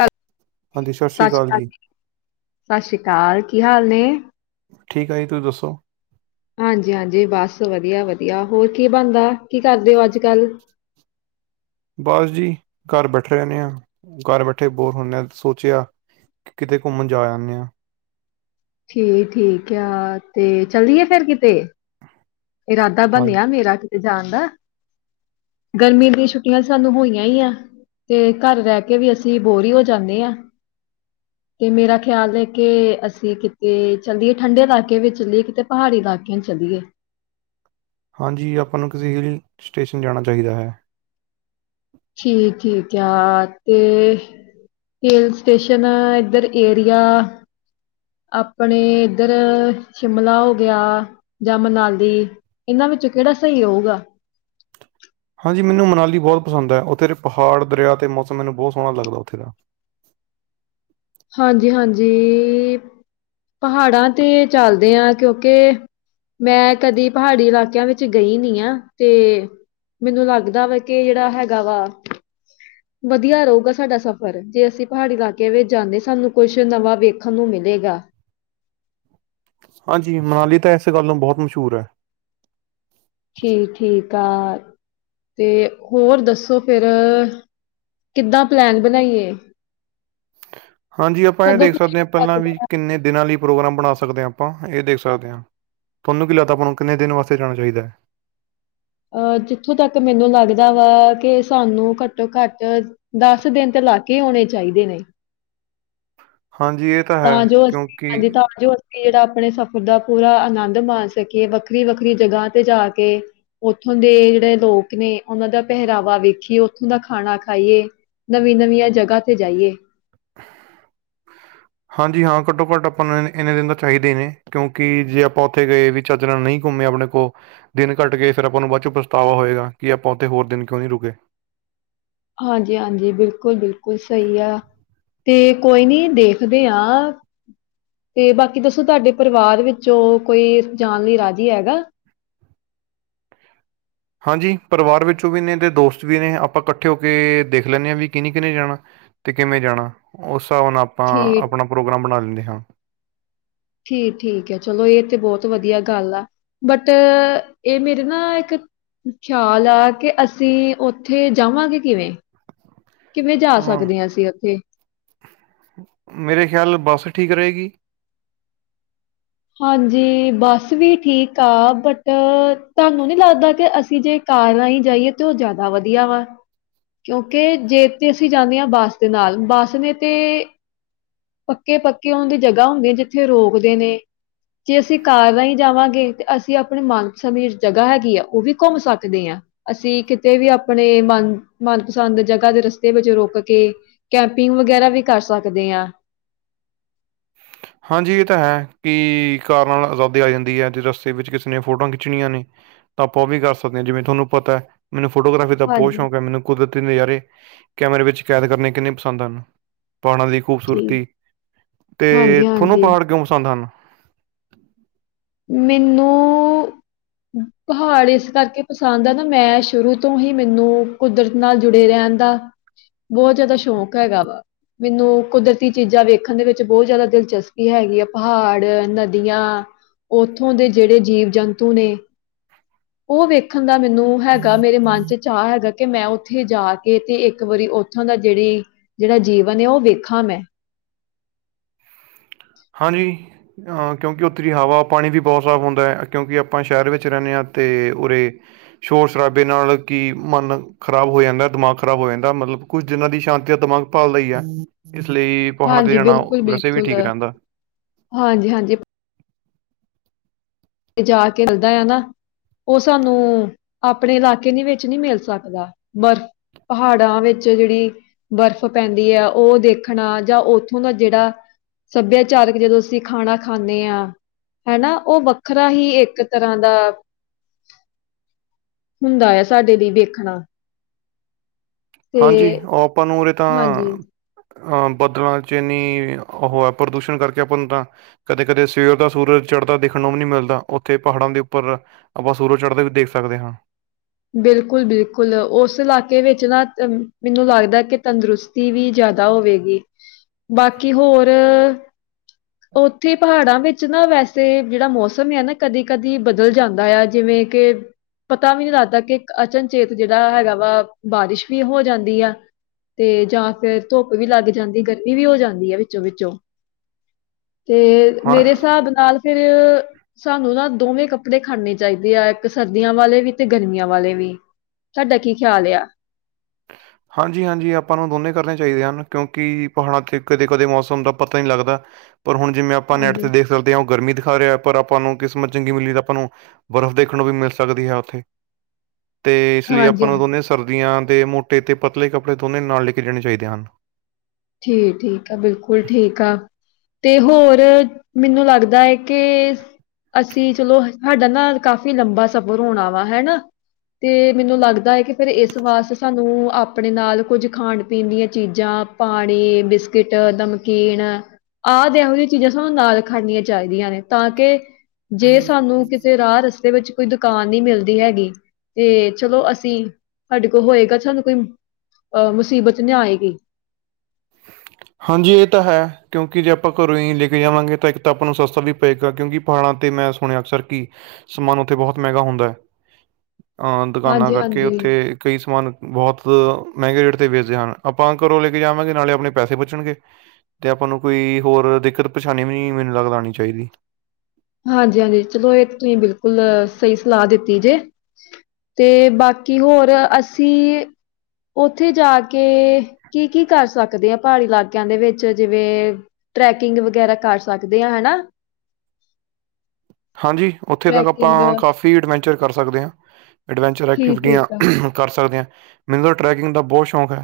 Hello, ਸਤਿ ਸ਼੍ਰੀ ਅਕਾਲ, ਸਤਿ ਸ਼੍ਰੀ ਅਕਾਲ ਕੀ ਹਾਲ ਨੇ? ਠੀਕ ਆ ਜੀ ਤੁਸੀਂ ਦੱਸੋ? ਹਾਂਜੀ- ਹਾਂਜੀ ਬਸ ਵਧੀਆ- ਵਧੀਆ ਹੋਰ ਕੀ ਬਣਦਾ ਕੀ ਕਰਦੇ ਹੋ ਅੱਜ -ਕੱਲ? ਬਸ ਜੀ ਘਰ ਬੈਠੇ ਰਹਿੰਣੇ ਆਾ ਘਰ ਬੈਠੇ ਬੋਰ ਹੁੰਣੇ ਆ ਸੋਚਿਆ। ਕਿਤੇ ਘੁੰਮਣ ਜਾ ਆਨੇ ਆਂ। ਠੀ ਠੀਕ ਆ ਤੇ ਚੱਲੀਏ ਫੇਰ ਕਿਤੇ? ਇਰਾਦਾ ਹਾਂ ਬਣਿਆ ਮੇਰਾ ਕਿਤੇ ਜਾਣ ਦਾ। ਗਰਮੀ ਦੀਆਂ ਛੁੱਟੀਆਂ ਸਾਨੂੰ ਹੋਈਆਂ ਹੀ ਆ। ਤੇ ਘਰ ਰਹਿ ਕੇ ਵੀ ਅਸੀਂ ਬੋਰ ਹੀ ਹੋ ਜਾਂਦੇ ਆਂ। ਤੇ ਮੇਰਾ ਖਿਆਲ ਹੈ ਕਿ ਅਸੀਂ ਕਿਤੇ ਚੱਲੀਏ ਠੰਡੇ ਇਲਾਕੇ ਵਿੱਚ ਚੱਲੀਏ ਕਿਤੇ ਪਹਾੜੀ ਇਲਾਕਿਆਂ ਚਲੀਏ। ਹਾਂਜੀ ਆਪਾਂ ਨੂੰ ਕਿਸੇ ਹਿਲ ਸਟੇਸ਼ਨ ਜਾਣਾ ਚਾਹੀਦਾ ਹੈ। ਠੀਕ ਕਿਆ ਤੇ। ਹਿਲ ਸਟੇਸ਼ਨ ਇੱਧਰ ਏਰੀਆ। ਆਪਣੇ ਇੱਧਰ ਸ਼ਿਮਲਾ ਹੋ ਗਿਆ ਜਾਂ ਮਨਾਲੀ। ਇਹਨਾਂ ਵਿੱਚੋਂ ਕਿਹੜਾ ਸਹੀ ਹੋਊਗਾ। ਹਾਂਜੀ ਮੈਨੂੰ ਮਨਾਲੀ ਬਹੁਤ ਪਸੰਦ ਆ। ਉਥੇ ਪਹਾੜ ਦਰਿਆ ਅਤੇ ਮੌਸਮ ਮੈਨੂੰ ਬਹੁਤ ਸੋਹਣਾ ਲੱਗਦਾ ਉੱਥੇ ਦਾ। ਹਾਂਜੀ - ਹਾਂਜੀ ਪਹਾੜਾਂ ਤੇ ਚੱਲਦੇ ਆ ਕਿਉਂਕਿ ਮੈਂ ਕਦੀ ਪਹਾੜੀ ਇਲਾਕਿਆਂ ਵਿੱਚ ਗਈ ਨੀ ਆ ਤੇ ਮੈਨੂੰ ਲੱਗਦਾ ਵਾ ਕਿ ਜਿਹੜਾ ਹੈਗਾ ਵਾ। ਵਧੀਆ ਰਹੋ ਗਾ ਸਾਡਾ ਸਫ਼ਰ ਜੇ ਅਸੀਂ ਪਹਾੜੀ ਇਲਾਕਿਆਂ ਵਿੱਚ ਜਾਂਦੇ ਸ- ਸਾਨੂੰ ਕੁਛ ਨਵਾਂ ਵੇਖਣ ਨੂੰ ਮਿਲੇਗਾ। ਹਾਂਜੀ ਮਨਾਲੀ ਤਾਂ ਇਸ ਗੱਲ ਨੂੰ ਬਹੁਤ ਮਸ਼ਹੂਰ ਐ। ਠੀਕ - ਠੀਕ ਆ ਤੇ ਹੋਰ ਦੱਸੋ ਫਿਰ? ਕਿੱਦਾਂ ਪਲੈਨ ਬਣਾਈਏ। ਹਾਂਜੀ ਆਪਾਂ ਇਹ ਕਦੋਂ ਦੇਖ ਕੁ ਸਕਦੇ ਹਾਂ। ਜਾ ਪਹਿਲਾਂ ਵੀ ਕਿੰਨੇ ਦਿਨਾਂ ਲਈ ਪ੍ਰੋਗਰਾਮ ਬਣਾ ਸਕਦੇ ਹਾਂ, ਆਪਾਂ ਇਹ ਦੇਖ ਸਕਦੇ ਹਾਂ। ਥੋਨੂੰ ਕੀ ਲੱਗਦਾ ਆਪਾਂ ਨੂੰ ਕਿੰਨੇ ਦਿਨ ਵਾਸਤੇ ਜਾਣਾ ਚਹੀਦਾ ਐ। ਅਹ ਜਿੱਥੋਂ ਤੱਕ ਮੈਨੂੰ ਲੱਗਦਾ ਵਾ ਕਿ ਸਾਨੂੰ ਘੱਟੋ - ਘੱਟ ਦਸ ਦਿਨ ਤੇ ਲਾਕੇ ਆਉਣੇ ਚਾਹੀਦੇ ਨੇ। ਹਾਂਜੀ ਇਹ‌ ਤਾਂ ਜੋ ਅਸੀ ਹਾਂਜੀ ਤਾਂ ਜੋ ਕਿ ਜਿਹੜਾ ਆਪਣੇ ਸਫ਼ਰ ਦਾ ਪੂਰਾ ਆਨੰਦ ਮਾਣ ਸਕੀਏ ਵੱਖਰੀ - ਵੱਖਰੀ ਜਗ੍ਹਾ ਤੇ ਜਾ ਕੇ। ਉੱਥੋਂ ਦੇ ਜਿਹੜੇ ਲੋਕ ਨੇ ਉਹਨਾਂ ਦਾ ਪਹਿਰਾਵਾ ਵੇਖੀਏ। ਉੱਥੋਂ ਦਾ ਖਾਣਾ ਖਾਈਏ। ਨਵੀਂ - ਨਵੀਆਂ ਜਗ੍ਹਾ ਤੇ ਜਾਈਏ। ਹਾਂਜੀ ਹਾਂ, ਘੱਟੋ - ਘੱਟ ਆਪਾਂ ਨੂੰ ਇਨੇ ਦਿਨ ਤਾਂ ਚਾਹੀਦੇ ਨੇ ਕਿਉਂਕਿ ਜੇ ਆਪਾਂ ਉੱਥੇ ਗਏ ਵੀ ਚੱਜ ਨਾਲ ਨਹੀਂ ਘੁੰਮੇ ਆਪਣੇ ਕੋ ਦਿਨ ਘੱਟ ਗਏ, ਫਿਰ ਆਪਾਂ ਨੂੰ ਬਾਅਦ ਚੋਂ ਪਛਤਾਵਾ ਹੋਏਗਾ, ਕਿ ਆਪਾਂ ਉੱਥੇ ਹੋਰ ਦਿਨ ਕਿਉਂ ਨਹੀਂ ਰੁਕੇ। ਹਾਂਜੀ - ਹਾਂਜੀ ਬਿਲਕੁਲ - ਬਿਲਕੁਲ ਸਹੀ ਆ। ਤੇ ਕੋਈ ਨੀ ਦੇਖਦੇ ਆ ਤੇ ਬਾਕੀ ਦੱਸੋ, ਤੁਹਾਡੇ ਪਰਿਵਾਰ ਵਿੱਚੋਂ ਕੋਈ ਜਾਣ ਲਈ ਰਾਜੀ ਹੈਗਾ। ਹਾਂਜੀ, ਪਰਿਵਾਰ ਵਿੱਚੋਂ ਵੀ ਨੇ ਤੇ ਦੋਸਤ ਵੀ ਨੇ ਆਪਾਂ ਇਕੱਠੇ ਹੋ ਕੇ ਦੇਖ ਲੈਣੇ ਹਾਂ, ਵੀ ਕਿੰਨੇ - ਕਿੰਨੇ ਜਾਣਾ। ਤੇ ਕਿਵੇਂ ਜਾਣਾ, ਉਸ ਹਿਸਾਬ ਨਾਲ ਆਪਾਂ ਠੀਕ ਆਪਣਾ ਪ੍ਰੋਗਰਾਮ ਬਣਾ ਲੈਂਦੇ ਹਾਂ। ਠੀਕ - ਠੀਕ ਹੈ, ਚਲੋ ਇਹ ਤੇ ਬਹੁਤ ਵਧੀਆ ਗੱਲ ਆ। ਬਟ, ਇਹ ਮੇਰੇ ਨਾ ਇੱਕ ਖਿਆਲ ਆ ਕਿ, ਅਸੀਂ ਉੱਥੇ ਜਾਵਾਂਗੇ ਕਿਵੇਂ? ਕਿਵੇਂ ਜਾ ਅਮ, ਸਕਦੇ ਹਾਂ ਅਸੀਂ ਉੱਥੇ? ਮੇਰੇ ਖਿਆਲ ਬੱਸ ਠੀਕ ਰਹੇਗੀ। ਹਾਂਜੀ, ਬਸ ਵੀ ਠੀਕ ਆ ਬਟ ਤੁਹਾਨੂੰ ਨਹੀ ਲੱਗਦਾ ਕਿ ਅਸੀਂ ਜੇ ਕਾਰ ਰਾ ਹੀ ਜਾਈਏ ਤੇ ਉਹ ਜ਼ਿਆਦਾ ਵਧੀਆ ਵਾ। ਕਿਉਂਕਿ ਜੇ ਤੇ ਅਸੀਂ ਜਾਂਦੇ ਹਾਂ ਬੱਸ ਦੇ ਨਾਲ ਬੱਸ ਨੇ ਤੇ ਪੱਕੇ-ਪੱਕੇ ਉਨ ਦੀ ਜਗ੍ਹਾ ਹੁੰਦੀ, ਜਿੱਥੇ ਰੋਕਦੇ ਨੇ ਜੇ ਅਸੀਂ ਕਾਰ ਰਾਹੀਂ ਜਾਵਾਂਗੇ ਤਾਂ ਅਸੀਂ ਆਪਣੇ ਮਨਪਸੰਦੀ ਜਗ੍ਹਾ ਹੈਗੀ ਆ, ਉਹ ਵੀ ਘੁੰਮ ਸਕਦੇ ਆ। ਅਸੀਂ ਕਿਤੇ ਵੀ ਆਪਣੇ ਮਨ-ਮਨਪਸੰਦ ਜਗ੍ਹਾ ਦੇ ਰਸਤੇ ਵਿੱਚ ਰੁਕ ਕੇ ਕੈਂਪਿੰਗ ਵਗੈਰਾ ਵੀ ਕਰ ਸਕਦੇ ਆ। ਹਾਂਜੀ ਇਹ ਤਾਂ ਹੈ, ਵੀ ਕਿ ਕਾਰ ਨਾਲ ਆਜ਼ਾਦੀ ਆ ਜਾਂਦੀ ਹੈ ਜੇ ਰਸਤੇ ਵਿੱਚ ਕਿਸੇ ਨੇ ਫੋਟੋਆਂ ਖਿੱਚਣੀਆਂ ਨੇ ਤਾਂ ਆਪਾਂ ਉਹ ਵੀ ਕਰ ਸਕਦੇ ਆ ਜਿਵੇਂ ਤੁਹਾਨੂੰ ਪਤਾ, ਮੈਨੂੰ ਫੋਟੋਗ੍ਰਾਫੀ ਦਾ ਬਹੁਤ ਹਾਂਜੀ ਸ਼ੌਕ ਐ। ਮੈਨੂੰ ਕੁਦਰਤੀ ਨਜ਼ਾਰੇ, ਕੈਮਰੇ ਵਿੱਚ ਕੈਦ ਕਰਨੇ ਕਿੰਨੇ ਪਸੰਦ ਹਨ। ਪਾਣਾ ਦੀ ਠੀਕ ਖੂਬਸੂਰਤੀ, ਤੇ ਹਾਂਜੀ ਤੁਹਾਨੂੰ ਹਾਂਜੀ ਪਹਾੜ ਕਿਉਂ ਪਸੰਦ ਹਨ? ਮੈਨੂੰ ਪਹਾੜ ਇਸ ਕਰਕੇ ਪਸੰਦ ਆ ਨਾ, ਮੈਂ ਸ਼ੁਰੂ ਤੋਂ ਹੀ ਮੈਨੂੰ ਕੁਦਰਤ ਨਾਲ ਜੁੜੇ ਰਹਿਣ ਦਾ, ਬਹੁਤ ਜ਼ਿਆਦਾ ਸ਼ੌਕ ਹੈਗਾ ਵਾ। ਮੈਨੂੰ ਕੁਦਰਤੀ ਚੀਜ਼ਾਂ ਵੇਖਣ ਦੇ ਵਿੱਚ ਬਹੁਤ ਜਿਆਦਾ ਦਿਲਚਸਪੀ ਹੈਗੀ ਆ, ਪਹਾੜ, ਨਦੀਆਂ ਉੱਥੋਂ ਦੇ ਜਿਹੜੇ ਜੀਵ-ਜੰਤੂ ਨੇ ਉਹ ਵੇਖਣ ਦਾ ਮੈਨੂੰ ਹੈਗਾ, ਮੇਰੇ ਮਨ 'ਚ' ਚਾਅ ਹੈਗਾ ਕਿ ਮੈਂ ਉੱਥੇ ਜਾ ਕੇ ਤੇ ਇੱਕ ਵਾਰੀ ਉੱਥੋਂ ਦਾ ਜਿਹੜੀ, ਜਿਹੜਾ ਜੀਵਨ ਆ ਉਹ ਵੇਖਾਂ ਮੈਂ। ਹਾਂਜੀ ਅਹ ਕਿਉਂਕਿ ਉੱਥੇ ਹਵਾ, ਪਾਣੀ ਵੀ ਬਹੁਤ ਸਾਫ਼ ਹੁੰਦਾ ਹੈ, ਕਿਉਂਕਿ ਆਪਾਂ ਸ਼ਹਿਰ ਵਿੱਚ ਰਹਿਣੇ ਆ ਤੇ ਉਰੇ ਸ਼ੋਰ-ਸ਼ਰਾਬੇ ਨਾਲ ਕਿ ਮਨ ਖ਼ਰਾਬ ਹੋ ਜਾਂਦਾ ਦਿਮਾਗ ਖ਼ਰਾਬ ਹੋ ਜਾਂਦਾ ਮਤਲਬ ਕੁਝ ਦਿਨਾਂ ਦੀ ਸ਼ਾਂਤੀ ਦਾ ਦਿਮਾਗ ਭਾਲਦਾ ਈ ਆ। ਇਸ ਲਈ ਪਹਾਣ ਤੇ ਹਾਂਜੀ ਜਾਣਾ, ਵੈਸੇ ਵੀ ਠੀਕ ਰਹਿੰਦਾ। ਹਾਂਜੀ-ਹਾਂਜੀ। ਤੇ ਜਾ ਕੇ ਮਿਲਦਾ ਐ ਨਾ ਉਹ ਸਾਨੂੰ, ਆਪਣੇ ਇਲਾਕੇ ਦੇ ਵਿੱਚ ਨਹੀ ਮਿਲ ਸਕਦਾ, ਬਰਫ਼ ਪਹਾੜਾਂ ਵਿੱਚ ਜਿਹੜੀ ਬਰਫ਼ ਪੈਂਦੀ ਐ ਉਹ ਦੇਖਣਾ ਜਾਂ ਉੱਥੋਂ ਦਾ ਜਿਹੜਾ ਸੱਭਿਆਚਾਰਕ ਜਦੋਂ ਅਸੀਂ ਖਾਣਾ ਖਾਣੇ ਆ ਹੈ ਨਾ ਉਹ ਵੱਖਰਾ ਹੀ ਇੱਕ ਤਰ੍ਹਾਂ ਦਾ ਹੁੰਦਾ ਆ ਸਾਡੇ ਲਈ ਵੇਖਣਾ। ਤੇ ਹਾਂਜੀ, ਉਹ ਆਪਾਂ ਨੂੰ ਉਰੇ ਤਾਂ, ਹਾਂਜੀ ਅ ਬਦਲਾਂ 'ਚ' ਇੰਨੀ ਉਹ ਆ ਪ੍ਰਦੂਸ਼ਣ ਕਰਕੇ ਆਪਾਂ ਨੂੰ ਤਾਂ ਕਦੇ-ਕਦੇ ਸਵੇਰ ਦਾ ਸੂਰਜ ਚੜ੍ਹਦਾ ਦੇਖਣ ਨੂੰ ਵੀ ਨਹੀਂ ਮਿਲਦਾ। ਉੱਥੇ ਪਹਾੜਾਂ ਦੇ ਉੱਪਰ ਆਪਾਂ ਸੂਰਜ ਚੜ੍ਹਦਾ ਵੀ ਦੇਖ ਸਕਦੇ ਹਾਂ। ਬਿਲਕੁਲ-ਬਿਲਕੁਲ ਉਸ ਇਲਾਕੇ ਵਿੱਚ ਨਾ ਅ ਮੈਨੂੰ ਲੱਗਦਾ ਕਿ ਤੰਦਰੁਸਤ ਟੀ ਵੀ ਜ਼ਿਆਦਾ ਹੋਵੇਗੀ, ਬਾਕੀ ਹੋਰ ਉੱਥੇ ਪਹਾੜਾਂ ਵਿੱਚ ਨਾ ਵੈਸੇ ਜਿਹੜਾ ਮੌਸਮ ਆ ਨਾ ਕਦੀ ਕਦੀ ਬਦਲ ਜਾਂਦਾ ਆ ਜਿਵੇਂ ਕਿ ਪਤਾ ਵੀ ਨਹੀਂ ਲੱਗਦਾ ਕਿ ਅਚਨਚੇਤ ਜਿਹੜਾ ਹੈਗਾ ਵਾ ਬਾਰਿਸ਼ ਵੀ ਹੋ ਜਾਂਦੀ ਆ। ਤੇ ਜਾਂ ਫਿਰ ਧੁੱਪ ਵੀ ਲੱਗ ਜਾਂਦੀ। ਗਰਮੀ ਵੀ ਹੋ ਜਾਂਦੀ ਐ ਵਿੱਚੋਂ-ਵਿੱਚੋਂ। ਤੇ ਹਾਂ ਮੇਰੇ ਹਿਸਾਬ ਨਾਲ ਫਿਰ ਸਾਨੂੰ ਨਾ ਦੋਵੇਂ ਕੱਪੜੇ ਖੜਨੇ ਚਾਹੀਦੇ ਆ। ਇੱਕ ਸਰਦੀਆਂ ਵਾਲੇ ਵੀ ਤੇ ਗਰਮੀਆਂ ਵਾਲੇ ਵੀ। ਤੁਹਾਡਾ ਕੀ ਖਿਆਲ ਐ। [inaudible] ਹਾਂਜੀ-ਹਾਂਜੀ, ਆਪਾਂ ਨੂੰ ਦੋਨੇ ਕਰਨੇ ਚਾਹੀਦੇ ਹਨ ਕਿਉਂਕਿ ਪਹਾੜਾਂ 'ਚ' ਕਦੇ -ਕਦੇ ਮੌਸਮ ਦਾ ਪਤਾ ਨੀ ਲੱਗਦਾ। ਪਰ ਹੁਣ ਜਿਵੇਂ ਆਪਾਂ ਨੈੱਟ ਹਾਂਜੀ 'ਤੇ ਦੇਖ ਸਕਦੇ ਆ। ਉਹ ਗਰਮੀ ਦਿਖਾ ਰਿਹਾ ਪਰ ਆਪਾਂ ਨੂੰ ਕਿਸਮਤ ਚੰਗੀ ਮਿਲੀ ਤਾਂ ਆਪਾਂ ਨੂੰ ਬਰਫ਼ ਦੇਖਣ ਨੂੰ ਵੀ ਮਿਲ ਸਕਦੀ ਏ ਉੱਥੇ ਤੇ ਇਸ ਲਈ ਹਾਂਜੀ ਆਪਾਂ ਹਾਂ ਨੂੰ ਦੋਨੇ ਸਰਦੀਆਂ ਦੇ ਮੋਟੇ ਤੇ ਪਤਲੇ ਕੱਪੜੇ ਦੋਨੇ ਨਾਲ ਲੈ ਕੇ ਜਾਣੇ ਚਾਹੀਦੇ ਹਨ। ਠੀਕ- ਠੀਕ ਆ। ਬਿਲਕੁਲ ਠੀਕ ਆ। ਤੇ ਹੋਰ ਮੈਨੂੰ ਲੱਗਦਾ ਏ ਕੇ ਅਸੀਂ ਚਲੋ ਸਾਡਾ ਨਾ ਕਾਫ਼ੀ ਲੰਬਾ ਸਫ਼ਰ ਹੋਣਾ ਵਾ ਹਨਾ। ਤੇ ਮੈਨੂੰ ਲੱਗਦਾ ਏ। ਕਿ ਫਿਰ ਇਸ ਵਾਸਤੇ ਸਾਨੂੰ ਆਪਣੇ ਨਾਲ ਕੁੱਝ ਖਾਣ ਪੀਣ ਦੀਆਂ ਚੀਜ਼ਾਂ ਪਾਣੀ, ਬਿਸਕਿਟ, ਨਮਕੀਨ ਆਦਿ ਇਹੋ ਜੀਆਂ ਚੀਜਾਂ ਸਾਨੂੰ ਨਾਲ ਰਖੱਨੀਆ ਚਾਹੀਦੀਆਂ ਨੇ। ਤਾਂ ਕੇ ਜੇ ਸਾਨੂੰ ਕਿਸੇ ਰਾਹ - ਰਸਤੇ ਵਿੱਚ ਕੋਈ ਦੁਕਾਨ ਨੀ ਮਿਲਦੀ ਹੈਗੀ। ਤੇ ਚਲੋ ਅਸੀਂ ਸਾਡੇ ਕੋਲ ਹੋਏਗਾ ਸਾਨੂੰ ਕੋਈ ਅਹ ਮੁਸੀਬਤ ਨੀ ਆਏਗੀ। ਹਾਂਜੀ, ਇਹ ਤਾਂ ਹੈ ਕਿਉਂਕਿ ਜੇ ਆਪਾਂ ਘਰੋਂ ਈ ਲੈ ਕੇ ਜਾਵਾਂਗੇ ਤਾਂ ਇੱਕ ਤਾਂ ਆਪਾਂ ਨੂੰ ਸਸਤਾ ਵੀ ਪਏਗਾ। ਕਿਉਂਕਿ ਪਹਾੜਾਂ ਤੇ ਮੈਂ ਸੁਣਿਆ ਅਕਸਰ ਕਿ ਸਮਾਨ ਉੱਥੇ ਬਹੁਤ ਮਹਿੰਗਾ ਹੁੰਦਾ ਆ। ਆ ਦੁਕਾਨਾਂ ਹਾਂਜੀ ਕਰਕੇ ਹਾਂਜੀ ਉੱਥੇ ਕਈ ਸਮਾਨ ਬਹੁਤ ਮਹਿੰਗੇ ਰੇਟ ਤੇ ਵੇਚਦੇ ਹਨ। ਆਪਾਂ ਘਰੋਂ ਲੈ ਕੇ ਜਾਵਾਂਗੇ ਨਾਲੇ ਆਪ ਆਪਣੇ ਪੈਸੇ ਬਚਣ ਗੇ। ਤੇ ਆਪਾਂ ਨੂੰ ਕੋਈ ਹੋਰ ਦਿੱਕਤ ਪਰੇਸਾਨੀ ਨੀ ਮੈਨੂੰ ਲੱਗਦਾ ਆਣੀ ਚਾਹੀਦੀ। ਹਾਂਜੀ- ਹਾਂਜੀ, ਚਲੋ ਇਹ ਤੁਸੀਂ ਬਿਲਕੁਲ ਸਹੀ ਸਲਾਹ ਦਿੱਤੀ ਜੇ। ਤੇ ਬਾਕੀ ਹੋਰ ਅਸੀਂ ਉਥੇ ਜਾ ਕੇ ਕੀ- ਕੀ ਕਰ ਸਕਦੇ ਆ। ਪਹਾੜੀ ਇਲਾਕਿਆਂ ਦੇ ਵਿੱਚ ਜਿਵੇਂ ਟਰੈਕਿੰਗ ਵਗੈਰਾ ਕਰ ਸਕਦੇ ਆ ਹਨਾ। ਹਾਂਜੀ, ਉੱਥੇ ਤ ਟਰੈਕਿੰਗ ਆਪਾਂ ਕਾਫੀ ਅਡਵੈਂਚਰ ਕਰ ਸਕਦੇ ਆਂ। ਐਡਵੈਂਚਰ, ਐਕਟੀਵਿਟੀਆਂ ਠੀਕ-ਠੀਕ ਆ ਕਰ ਸਕਦੇ ਆ। ਮੈਨੂੰ ਤਾ ਟਰੈਕਿੰਗ ਦਾ ਬਹੁਤ ਸ਼ੌਕ ਐ।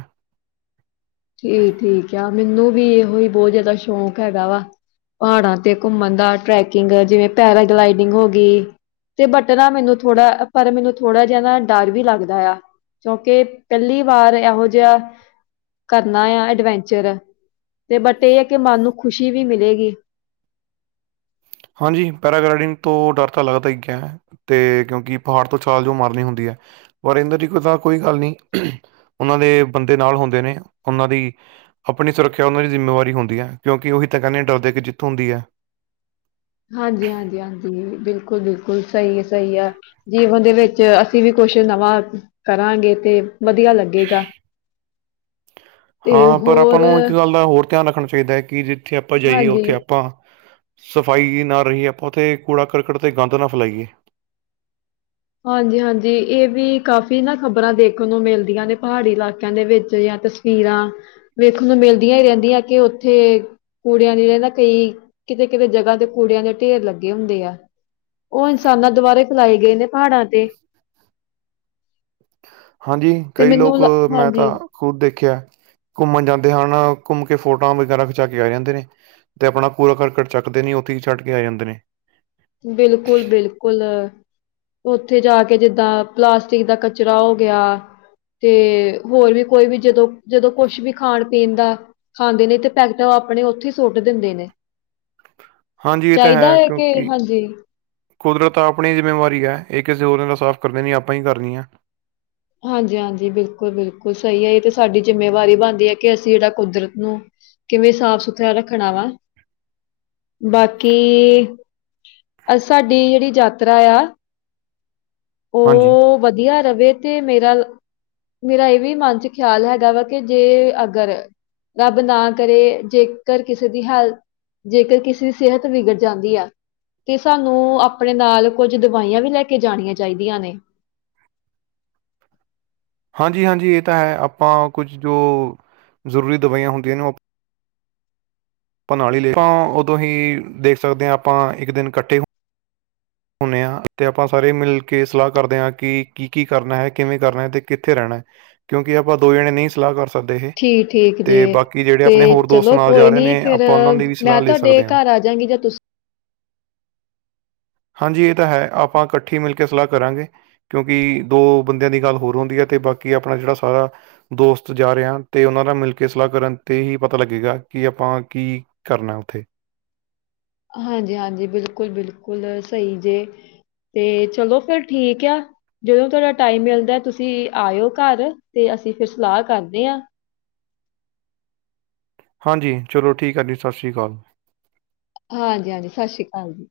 ਠੀਕ - ਠੀਕ ਆ। ਮੈਨੂੰ ਵੀ ਇਹੋ ਹੀ ਬਹੁਤ ਜਿਆਦਾ ਸ਼ੌਕ ਹੈਗਾ ਵਾ। ਪਹਾੜਾਂ ਤੇ ਘੁੰਮਣ ਦਾ ਟ੍ਰੈਕਿੰਗ ਜਿਵੇਂ ਪੈਰਾਗਲਾਈਡਿੰਗ ਹੋ ਗਈ। ਤੇ ਬਟ ਨਾ ਮੈਨੂੰ ਥੋੜਾ ਪਰ ਮੈਨੂੰ ਥੋੜਾ ਜਿਹਾ ਨਾ ਡਰ ਵੀ ਲੱਗਦਾ ਐ। ਕਿਉਂਕਿ ਪਹਿਲੀ ਵਾਰ ਇਹੋ ਜਿਹਾ ਕਰਨਾ ਐਂ ਐਡਵੈਂਚਰ। ਤੇ ਬਟ ਇਹ ਐ ਕਿ ਮਨ ਨੂੰ ਖੁਸ਼ੀ ਵੀ ਮਿਲੇਗੀ। ਹਾਂਜੀ, ਪੈਰਾਗਲਾਈਡਿੰਗ ਤੋਂ ਡਰ ਤਾਂ ਲੱਗਦਾ ਈ ਐ। ਤੇ ਕਿਉਂਕਿ ਪਹਾੜ ਤੋਂ ਛਾਲ ਜੋ ਮਰਨੀ ਹੁੰਦੀ ਐ। ਪਰ ਇੰਦਰ ਜੀ ਕੋ ਤਾਂ ਕੋਈ ਗੱਲ ਨੀ, ਉਹਨਾਂ ਦੇ ਬੰਦੇ ਨਾਲ ਹੁੰਦੇ ਨੇ। ਉਹਨਾਂ ਦੀ ਆਪਣੀ ਸੁਰੱਖਿਆ ਉਹਨਾਂ ਦੀ ਜ਼ਿੰਮੇਵਾਰੀ ਹੁੰਦੀ ਐ। ਕਿਉਂਕਿ ਉਹੀ ਤਾਂ ਕਹਿੰਦੇ ਆ ਡਰ ਦੇ ਅੱਗੇ ਜਿੱਤ ਹੁੰਦੀ ਐ। ਹਾਂਜੀ- ਹਾਂਜੀ ਹਾਂਜੀ ਬਿਲਕੁਲ ਬਿਲਕੁਲ -ਬਿਲਕੁਲ ਸਹੀ ਆ ਸਹੀ ਆ। ਜੀਵਨ ਦੇ ਵਿੱਚ ਅਸੀਂ ਵੀ ਕੁਛ ਨਵਾਂ ਕਰਾਂਗੇ। ਤੇ ਵਧੀਆ ਲੱਗੇਗਾ। ਤੇ ਹਾਂ ਪਰ ਆਪਾਂ ਹੋਰ ਨੂੰ ਇੱਕ ਗੱਲ ਦਾ ਹੋਰ ਧਿਆਨ ਰੱਖਣਾ ਚਾਹੀਦਾ। ਕਿ ਜਿੱਥੇ ਆਪਾਂ ਜਾਈਏ ਹਾਂਜੀ, ਉੱਥੇ ਆਪਾਂ ਸਫਾਈ ਜਾ ਨਾ ਰਹੀਏ ਆਪਾਂ ਉੱਥੇ ਕੂੜਾ ਕਰਕਟ ਤੇ ਗੰਦ ਨਾ ਫੈਲਾਈ ਐ। ਹਾਂਜੀ ਹਾਂਜੀ। ਇਹ ਵੀ ਕਾਫ਼ੀ ਨਾ ਖ਼ਬਰਾਂ ਦੇਖਣ ਨੂੰ ਮਿਲਦੀਆਂ ਨੇ। ਪਹਾੜੀ ਇਲਾਕਿਆਂ ਦੇ ਵਿੱਚ ਜਾਂ ਤ ਤਸਵੀਰਾਂ ਵੇਖਣ ਨੂੰ ਮਿਲਦੀਆਂ ਹੀ ਰਹਿੰਦੀਆਂ। ਕਿ ਉੱਥੇ ਕੂੜਿਆਂ ਦੇ ਨਾ ਕਈ ਕਿਤੇ-ਕਿਤੇ ਜਗ੍ਹਾ ਤੇ ਕੂੜਿਆਂ ਦੇ ਢੇਰ ਲੱਗੇ ਹੁੰਦੇ ਆ। ਉਹ ਇਨਸਾਨਾਂ ਦੁਬਾਰੇ ਫੈਲਾਏ ਗਏ ਨੇ ਪਹਾੜਾਂ ਤੇ। ਹਾਂਜੀ, ਤੇ ਕਈ ਮੈਨੂੰ ਲੋਕ ਲ ਮੈਂ ਹਾਂਜੀ ਤਾਂ ਖੁਦ ਦੇਖਿਆ। ਘੁੰਮਣ ਜਾਂਦੇ ਹਨ। ਘੁੰਮ ਕੇ ਫੋਟੋ ਵਗੈਰਾ ਖਿਚਾ ਕੇ ਆ ਜਾਂਦੇ ਨੇ। ਤੇ ਆਪਣਾ ਕੂੜਾ ਕਰਕਟ ਚੱਕਦੇ ਨੀ। ਉੱਥੇ ਹੀ ਛੱਡ ਕੇ ਆ ਜਾਂਦੇ ਨੇ। ਬਿਲਕੁਲ ਬਿਲਕੁਲ। ਉੱਥੇ ਜਾ ਕੇ ਜਿੱਦਾਂ ਪਲਾਸਟਿਕ ਦਾ ਕਚਰਾ ਹੋ ਗਿਆ। ਤੇ ਹੋਰ ਵੀ ਕੋਈ ਵੀ ਜਦੋਂ ਜਦੋਂ ਕੁਛ ਵੀ ਖਾਣ ਪੀਣ ਦਾ ਖਾਂਦੇ ਨੇ ਤੇ ਪੈਕਟਾਂ ਆਪਣੇ ਉੱਥੇ ਸੁੱਟ ਦਿੰਦੇ ਨੇ। ਹਾਂਜੀ ਇਹ ਤਾਂ ਚਾਹੀਦਾ ਹੈ ਏ ਕਿ ਕਿਉਂਕਿ ਹਾਂਜੀ। ਕੁਦਰਤ ਤਾਂ ਆਪਣੀ ਜ਼ਿੰਮੇਵਾਰੀ ਏ। ਇਹ ਕਿਸੇ ਹੋਰ ਨਾਲ ਸਾਫ਼ ਕਰਦੇ ਨਹੀਂ ਆਪਾਂ ਹੀ ਕਰਨੀ ਆ। ਹਾਂਜੀ ਹਾਂਜੀ। ਬਿਲਕੁਲ ਬਿਲਕੁਲ ਸਹੀ ਹੈ। ਇਹ ਤੇ ਸਾਡੀ ਜਿੰਮੇਵਾਰੀ ਬਣਦੀ ਹੈ ਕਿ ਅਸੀਂ ਜਿਹੜਾ ਕੁਦਰਤ ਨੂੰ ਕਿਵੇਂ ਸਾਫ਼ ਸੁਥਰਾ ਰੱਖਣਾ ਵਾ। ਬਾਕੀ, ਸਾਡੀ ਜਿਹੜੀ ਯਾਤਰਾ ਆ। ਹਾਂਜੀ। ਉਹ ਵਧੀਆ ਰਵੇ ਤੇ ਮੇਰਾ ਮੇਰਾ ਇਹ ਵੀ ਮਨ ਚ ਖਿਆਲ ਹੈਗਾ ਵਾ ਕਿ ਜੇ ਅਗਰ, ਰੱਬ ਨਾ ਕਰੇ ਜੇਕਰ ਕਿਸੇ ਦੀ ਹਾਲਤ ਜੇਕਰ ਕਿਸੇ ਦੀ ਸਿਹਤ ਵਿਗੜ ਜਾਂਦੀ ਆ। ਤੇ ਸਾਨੂੰ ਆਪਣੇ ਨਾਲ ਕੁੱਝ ਦਵਾਈਆਂ ਵੀ ਲੈ ਕੇ ਜਾਣੀਆਂ ਚਾਹੀਦੀਆਂ ਨੇ। ਹਾਂਜੀ ਹਾਂਜੀ। ਇਹ ਤਾਂ ਹੈ ਆਪਾਂ ਕੁਝ ਜੋ ਜ਼ਰੂਰੀ ਦਵਾਈਆਂ ਹੁੰਦੀਆਂ ਨੇ ਆਪਾਂ ਨਾਲ ਲੀ ਆਪਾਂ ਉਦੋਂ ਹੀ ਦੇਖ ਸਕਦੇ ਹਾਂ ਆਪਾਂ ਇੱਕ ਦਿਨ ਇਕੱਠੇ ਹੁੰਦੇ ਹਾਂ ਤੇ ਆਪਾਂ ਸਾਰੇ ਮਿਲ ਕੇ ਸਲਾਹ ਕਰਦੇ ਹਾਂ ਕਿ ਕੀ-ਕੀ ਕਰਨਾ ਏ, ਕਿਵੇਂ ਕਰਨਾ ਹੈ, ਤੇ ਕਿੱਥੇ ਰਹਿਣਾ ਹੈ? ਕਿਉਂਕਿ ਆਪਾਂ ਦੋ ਜਣੇ ਨਹੀਂ ਸਲਾਹ ਸਕਦੇ ਇਹ ਠੀਕ ਠੀਕ ਤੇ ਜੇ, ਬਾਕੀ ਜਿਹੜੇ ਤੇ ਆਪਣੇ ਹੋਰ ਦੋਸਤ ਚਲੋ ਨਾਲ ਜਾ ਕੋਈ ਰਹੇ ਨੀ ਨੇ ਫਿਰ ਆਪਾਂ ਉਹਨਾਂ ਦੀ ਵੀ ਸਲਾਹ ਮੈਂ ਲੈ ਤੁਹਾਡੇ ਸਕਦੇ ਹਾਂ ਘਰ ਆ। ਜਾਂਗੇ ਜਾਂ ਤੁਸੀਂ? ਹਾਂਜੀ ਇਹ ਤਾਂ ਹੈ। ਆਪਾਂ ਇਕੱਠੀ ਮਿਲ ਕੇ ਸਲਾਹ ਕਰਾਂਗੇ। ਕਿਉਂਕਿ ਦੋ ਬੰਦਿਆਂ ਦੀ ਗੱਲ ਹੋਰ ਹੁੰਦੀ ਹੈ ਅਤੇ ਬਾਕੀ ਆਪਣਾ ਜਿਹੜਾ ਸਾਰਾ ਦੋਸਤ ਜਾ ਰਹੇ ਹਾਂ ਤੇ ਉਹਨਾਂ ਨਾਲ ਮਿਲ ਕੇ ਸਲਾਹ ਕਰਨ ਤੇ ਹੀ ਪਤਾ ਲੱਗੇਗਾ ਕਿ ਆਪਾਂ ਕੀ ਕਰਨਾ ਉੱਥੇ। ਹਾਂਜੀ ਹਾਂਜੀ। ਬਿਲਕੁਲ- ਬਿਲਕੁਲ। ਸਹੀ ਜੇ। ਤੇ ਚਲੋ ਫਿਰ ਠੀਕ ਆ। ਜਦੋਂ ਤੁਹਾਡਾ ਟਾਈਮ ਮਿਲਦਾ ਤੁਸੀਂ ਆਇਓ ਘਰ, ਤੇ ਅਸੀਂ ਫਿਰ ਸਲਾਹ ਕਰਦੇ ਆ। ਹਾਂਜੀ, ਚਲੋ ਠੀਕ ਏ ਜੀ। ਸਤਿ ਸ੍ਰੀ ਆਕਾਲ। ਹਾਂਜੀ ਹਾਂਜੀ। ਸਤਿ ਸ੍ਰੀ ਅਕਾਲ ਜੀ।